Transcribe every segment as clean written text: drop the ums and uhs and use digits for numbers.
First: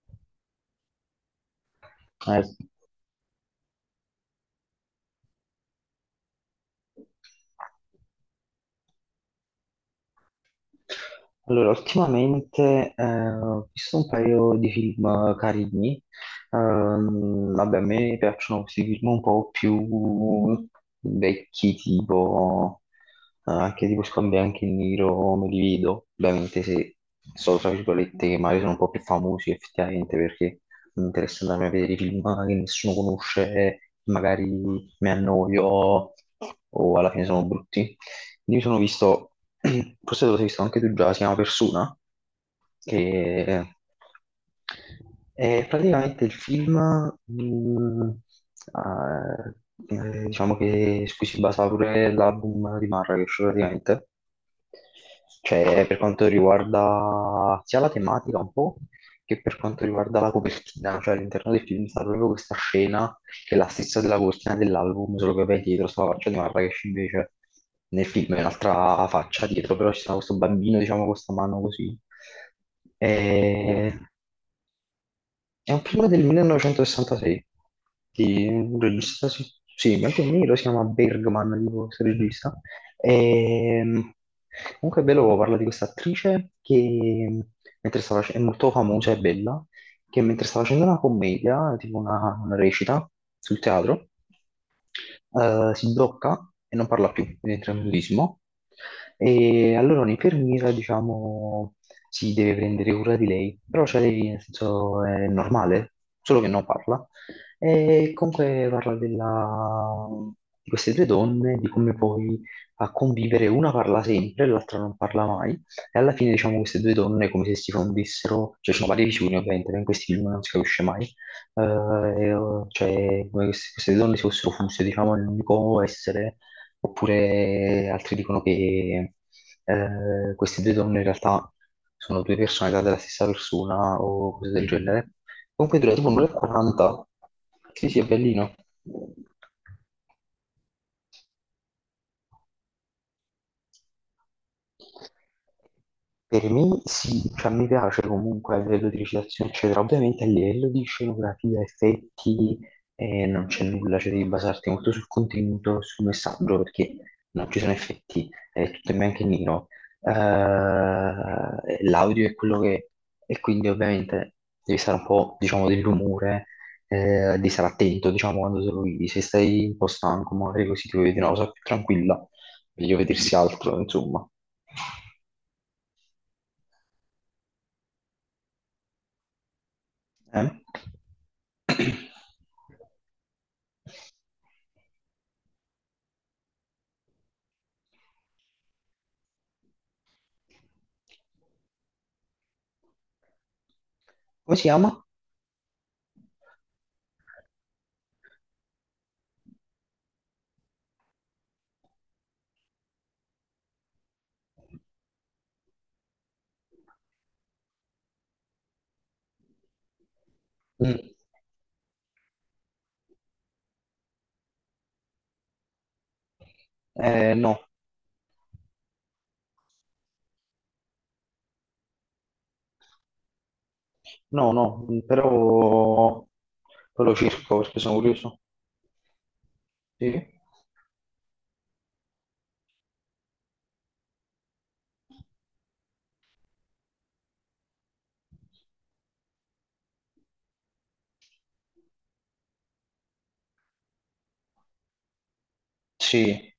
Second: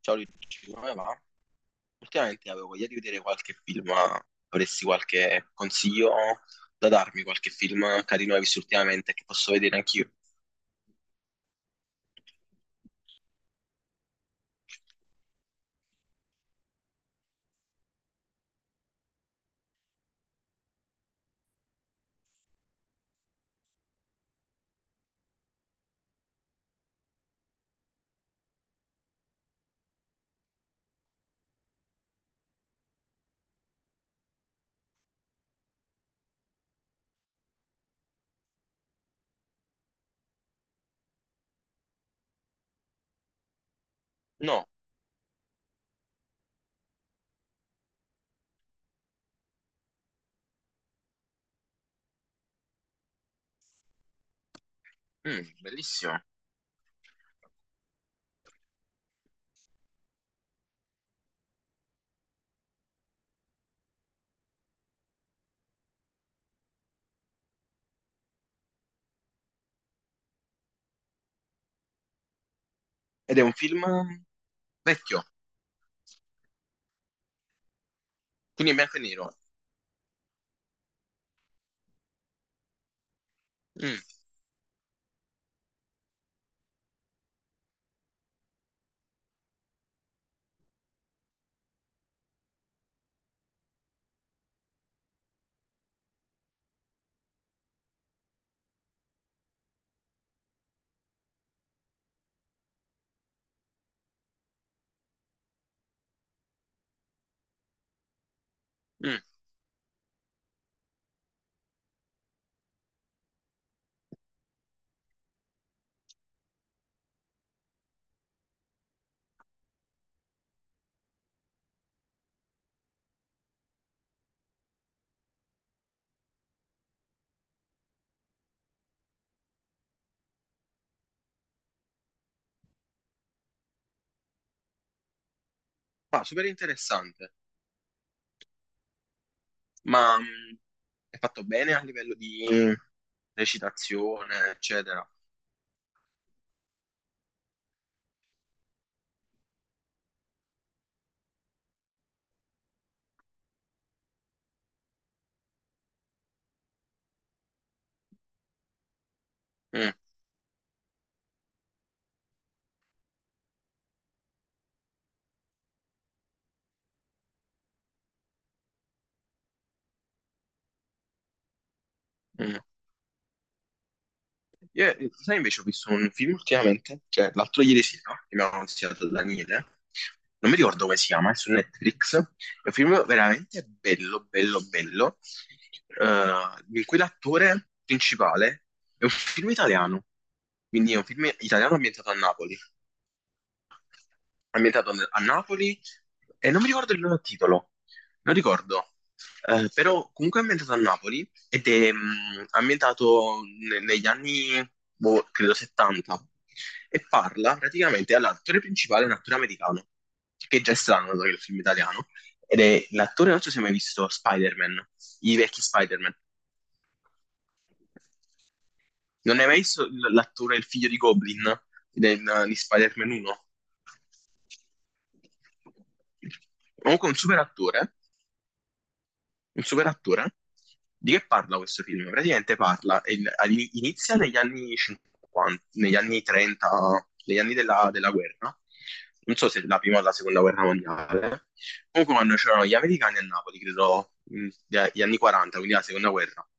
Ciao Luigi, come va? Ultimamente Sì. avevo voglia di vedere qualche film, ma avresti qualche consiglio da darmi, qualche film carino hai visto ultimamente che posso vedere anch'io? Allora, ultimamente ho visto un paio di film carini. Vabbè, a me piacciono questi film un po' più vecchi, tipo anche tipo Scambia anche in nero, me li vedo. Ovviamente se sono tra virgolette che magari sono un po' più famosi effettivamente perché mi interessa andare a vedere i film che nessuno conosce, magari mi annoio o alla fine sono brutti. Lì mi sono visto, forse te lo sei visto anche tu già, si chiama Persona, che No. è praticamente il film, mh, diciamo che su cui si basa pure l'album di Marrakesh praticamente. Mm, Cioè, per bellissimo. quanto riguarda sia la tematica un po', che per quanto riguarda la copertina, cioè all'interno del film sta proprio questa scena che è la stessa della copertina dell'album, solo che poi dietro sta la faccia di Marrakesh invece nel film è un'altra faccia dietro, però ci sta questo bambino, diciamo, con questa mano così. Ed è un film E- vecchio, È un film del 1966 di quindi in un bianco e regista, nero. sì, sì, bianco e nero, si chiama Bergman, tipo questo regista. Mm. Ehm, Comunque è bello, parla di questa attrice che è molto famosa e bella, che mentre stava facendo una commedia, tipo una recita sul teatro, si blocca e non parla più, quindi entra in mutismo. E allora un'infermiera, diciamo, si deve prendere cura di lei, però cioè, lei, nel senso, è normale, solo che non parla. E comunque parla Mm. Di queste due donne, di come poi a convivere una parla sempre e l'altra non parla mai. E alla fine, diciamo, queste due donne è come se si fondissero, cioè ci sono varie visioni ovviamente, ma in questi film non si capisce mai, eh, e, eh, cioè come se queste due donne si fossero fuse, diciamo, in un unico essere, oppure altri dicono che queste due donne in realtà sono due personalità della stessa persona o cose del genere. Comunque dura tipo Ah, un'ora e super 40. interessante, Sì, sì, è bellino. ma mm, è fatto bene a livello di recitazione, eccetera. Per me sì, cioè, mi piace comunque a livello di recitazione, eccetera. Ovviamente a livello di scenografia, effetti, non c'è nulla, cioè devi basarti molto sul contenuto, sul messaggio, perché non ci sono effetti, è tutto in bianco e nero. Mm. L'audio è quello che è, e quindi ovviamente devi stare un po', diciamo, dell'umore, devi stare attento, diciamo, quando te lo vedi. Se stai un po' stanco, magari così ti vuoi vedere una cosa più tranquilla Mm. meglio vedersi altro, insomma. Io, sai, invece ho visto un film ultimamente, cioè l'altro ieri sera, che mi aveva consigliato Daniele, Eh? non mi ricordo come si chiama, è su Netflix, è un film veramente bello, bello, bello, eh, in cui l'attore principale è un film italiano, quindi è un film italiano Come si ambientato chiama? a Napoli e non mi ricordo il loro titolo, non ricordo. Però comunque è ambientato a Napoli ed è ambientato negli anni, boh, credo 70, e parla praticamente, allora, l'attore principale è un attore americano, che è già è strano Mm. dato che è il film italiano, ed è l'attore, non so se hai mai visto Spider-Man, i vecchi Spider-Man. No, Non hai mai visto l'attore, il figlio di Goblin, di Spider-Man 1? no, no, però poi Comunque lo un super cerco perché attore, sono curioso. un super Sì, attore. Di che parla questo film? Praticamente parla, è inizia negli anni 50, negli anni 30, negli anni della guerra. Non so se la prima o la seconda guerra mondiale. Comunque quando c'erano gli americani a Napoli, credo, gli anni 40, quindi la seconda guerra. sì,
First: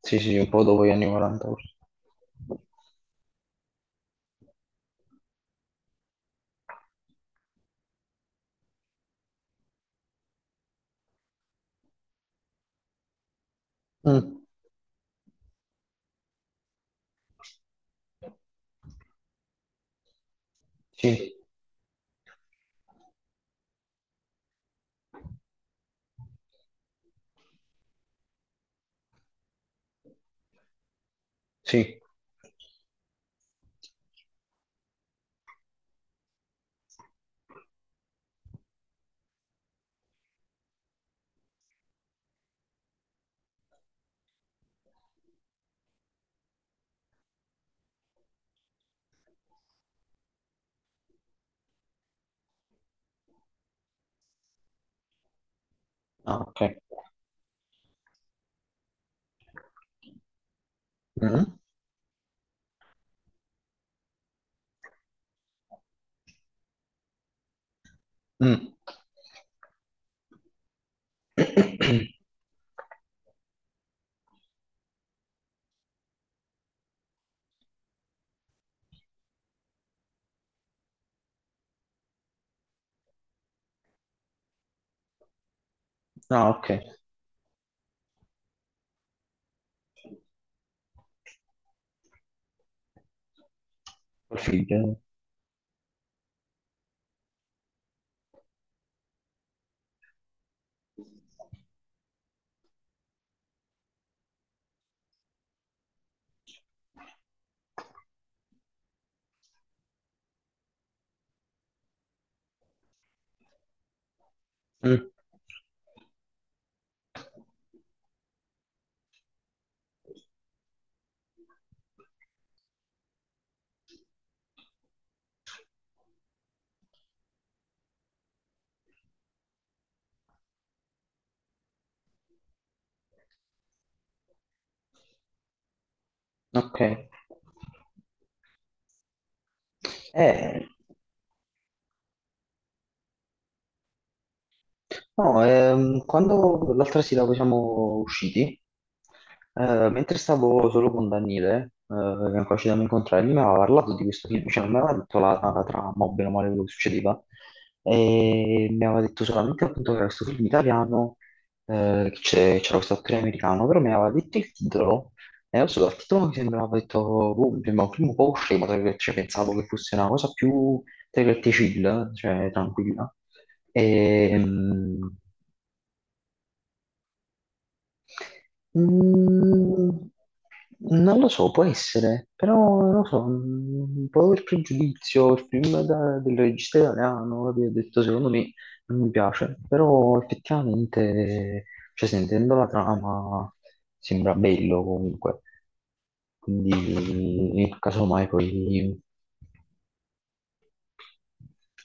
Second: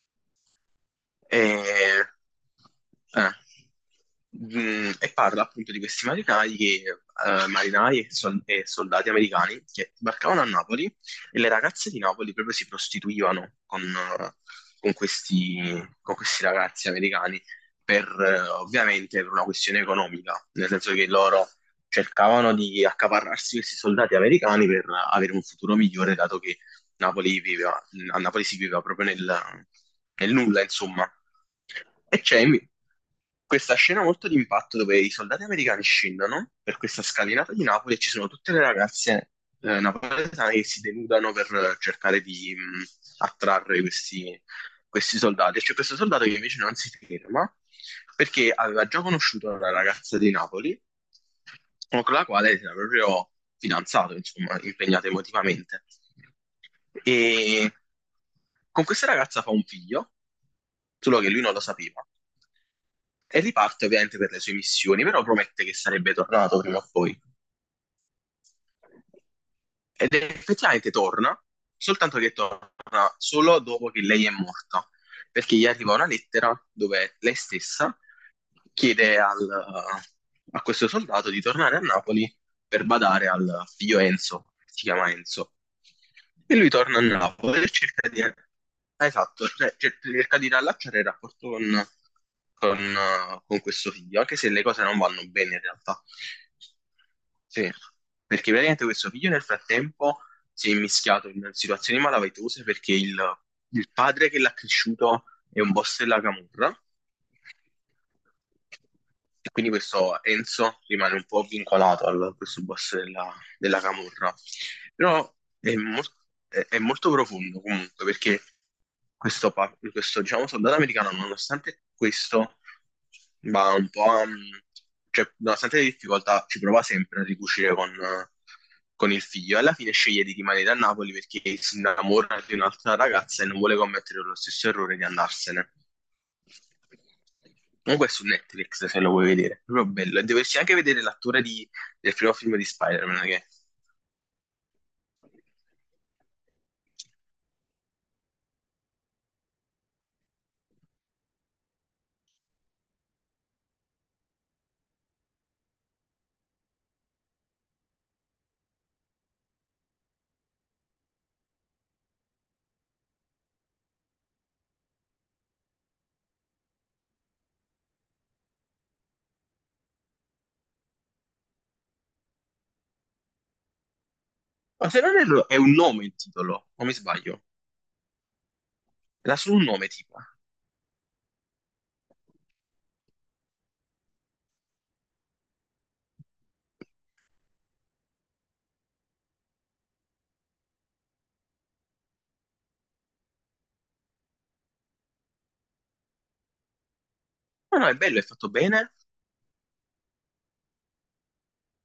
sì, sì, un po' dopo gli anni 40, forse. E, eh, e parla appunto di questi marinai che, marinai e e soldati americani che sbarcavano a Napoli e le ragazze di Napoli proprio si prostituivano Mm. con questi, con questi ragazzi americani per ovviamente per una questione economica, nel senso che Sì, loro cercavano di accaparrarsi questi soldati americani per avere un futuro migliore, dato che Napoli viveva, a Napoli si viveva proprio nel, nel nulla, insomma. sì, E questa scena molto di impatto dove i soldati americani scendono per questa scalinata di Napoli e ci sono tutte le ragazze napoletane che si denudano per cercare di attrarre questi soldati. C'è questo soldato che invece non si ferma perché aveva già conosciuto una ragazza di Napoli con la quale si era proprio fidanzato, insomma, impegnato emotivamente. ah, ok. E con questa ragazza fa un figlio, solo che lui non Mm. lo sapeva. E riparte ovviamente per le sue missioni, però promette che sarebbe tornato prima o poi. Mm. Ed effettivamente torna, soltanto che torna solo dopo che lei è morta, perché gli arriva una lettera dove lei stessa chiede a questo soldato di tornare a Napoli per badare al figlio Enzo, si chiama Enzo. Ah, E lui ok. torna a Napoli e cerca di, ah, esatto, cioè, cerca di riallacciare il rapporto con, con con questo figlio, anche Col se le cose non figlio. vanno bene in realtà. Sì, perché veramente questo figlio nel frattempo si è mischiato in situazioni malavitose perché il padre che l'ha cresciuto è un boss della camorra, e quindi questo Enzo rimane un po' vincolato a questo boss della camorra. Mm, Però è, mol- è molto profondo comunque perché questo, questo, diciamo, soldato americano, nonostante questo, va un po' a... Cioè, nonostante le difficoltà, ci prova sempre a ricucire con il figlio. Alla fine sceglie di rimanere a Napoli perché si innamora di un'altra ragazza e non vuole commettere lo stesso errore di andarsene. ok. Comunque è su Netflix se lo vuoi vedere, proprio bello. E dovresti Eh. anche vedere l'attore di del primo film di Spider-Man. Che... No, quando l'altra sera poi siamo usciti, mentre stavo solo con Daniele, che è ancora ci dobbiamo incontrare, lui mi aveva parlato di questo film, cioè non mi aveva detto la trama, o bene o male quello che succedeva, e mi aveva detto solamente appunto che era questo film italiano, che c'era questo attore americano, però mi aveva detto il titolo, e adesso dal titolo mi sembrava detto, boh, mi sembrava un film un po' scemo, tra virgolette, cioè, pensavo che fosse una cosa più, tra virgolette, chill, cioè tranquilla. Ma Ehm, se non erro è un nome il titolo, o mi sbaglio? Era solo un mm, nome tipo. non lo so, può essere, però non lo so, un po' per pregiudizio, il film del regista italiano, capito? Ho detto secondo me non mi piace, però effettivamente, cioè, sentendo la trama, sembra bello comunque, quindi No, no, è bello, è casomai fatto bene. poi.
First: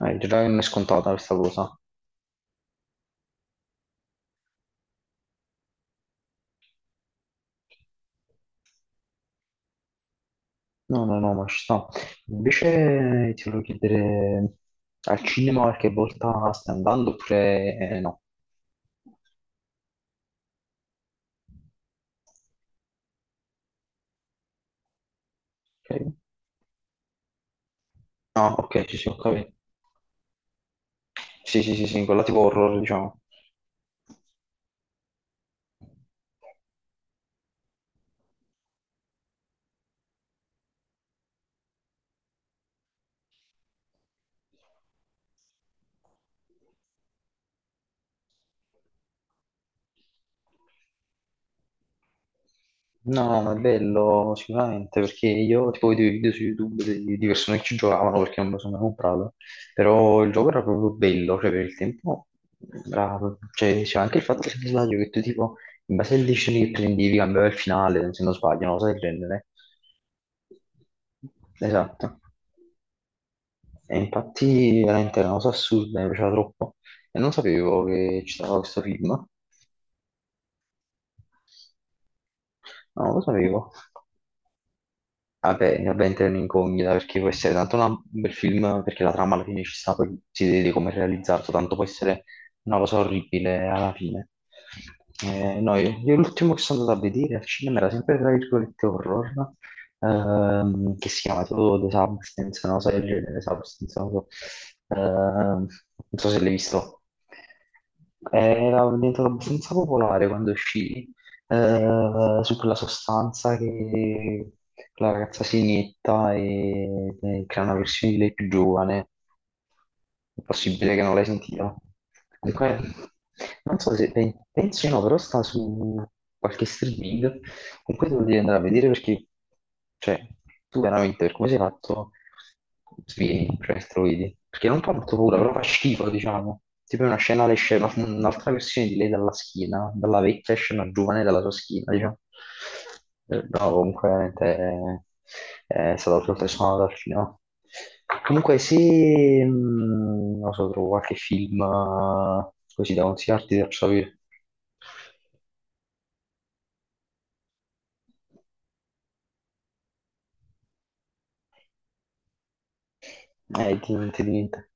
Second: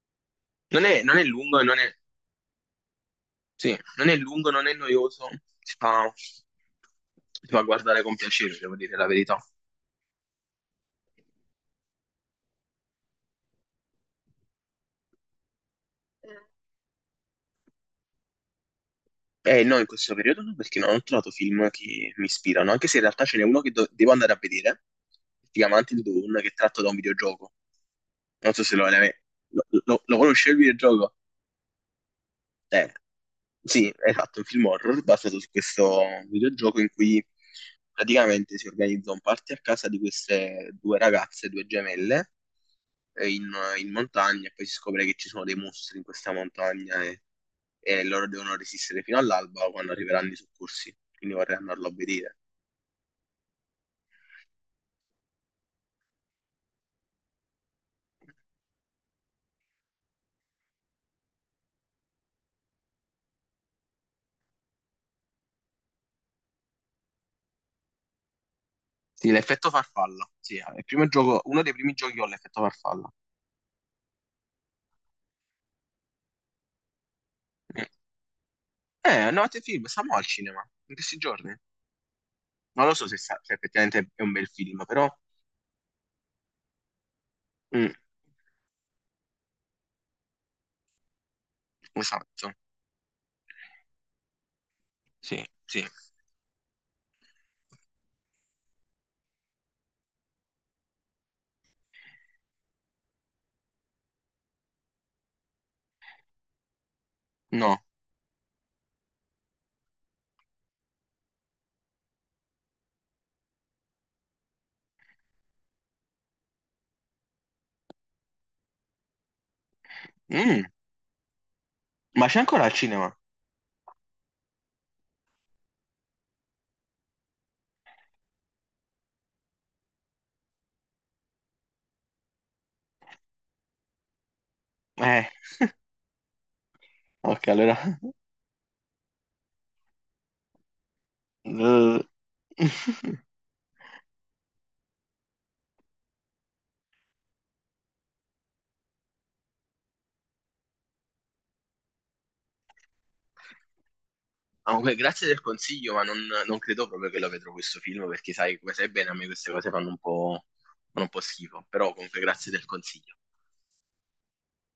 Già che non è Non è, scontata non è questa lungo, cosa. non è, sì, non è lungo, non è noioso. Si fa guardare con piacere, devo dire la verità. No, no, no, ma ci sta. Invece ti volevo chiedere, al cinema qualche volta stai andando oppure no? Eh no, in questo periodo no, perché non ho trovato film che mi ispirano, anche se in realtà ce n'è uno che devo andare a vedere, si chiama Until Ok. Dawn, che è tratto da un videogioco. Non Ah, so se ok, lo, sì, sì, ho capito. lo, lo, lo conosci il videogioco? Sì, sì, sì, sì, quella tipo horror, Eh, diciamo. Sì, esatto, un film horror basato su questo videogioco in cui praticamente si organizza un party a casa di queste due ragazze, due gemelle, eh, in, in montagna e poi si scopre che ci sono dei mostri in questa montagna e loro devono resistere fino all'alba o quando arriveranno i soccorsi, quindi vorrei andarlo a vedere. No, ma è bello sicuramente perché io tipo vedevo i video su YouTube di persone che ci giocavano perché non me lo sono mai comprato, però il gioco era proprio bello, cioè per il tempo, era- cioè, c'era anche il fatto se non sbaglio, che tu tipo in base alle decisioni che prendevi cambiava il finale, se non sbaglio, una cosa del Sì, genere. l'effetto farfalla, sì, è il primo gioco, uno dei primi Esatto. giochi ho l'effetto farfalla. E infatti veramente era una cosa assurda, mi piaceva troppo e non sapevo Mm. che ci stava questo film, no, No, te film, stiamo al cinema, in questi giorni. Non lo so non lo se sapevo. effettivamente è un bel film, però... Vabbè, vabbè, entra in incognita perché può essere tanto Mm. un bel film, perché la trama alla fine ci sta, poi si vede come è realizzato, tanto può essere Esatto, una cosa orribile alla fine. sì, No, sì. io l'ultimo che sono andato a vedere al cinema era sempre tra virgolette horror, che si chiama tipo The Substance, una cosa del genere, Substance, non so. Ehm, Non so se l'hai visto. No. Era diventato abbastanza popolare quando uscì, su quella sostanza che la ragazza si inietta e crea una versione di lei più giovane. È Mm, possibile che non l'hai sentita. ma c'è ancora il Comunque, cinema? non so se pensi o no, però sta su qualche streaming. Comunque devo dire andare a vedere perché, cioè, tu veramente per come sei fatto, svieni, cioè, struvidi. Perché non fa molto Eh, paura, però fa schifo, diciamo. Tipo è una ok, scena, le esce allora... un'altra versione di lei dalla schiena, dalla vecchia esce una giovane dalla sua schiena, Eh. diciamo. No, comunque veramente è stato professionale dal film. Comunque se, non so, trovo qualche film così da consigliarti, ti faccio sapere. Comunque, grazie del consiglio, ma non, non credo proprio che lo vedrò questo film, perché sai, come sai bene, a me queste cose fanno un po' schifo, però comunque grazie del consiglio. Ti niente, di niente.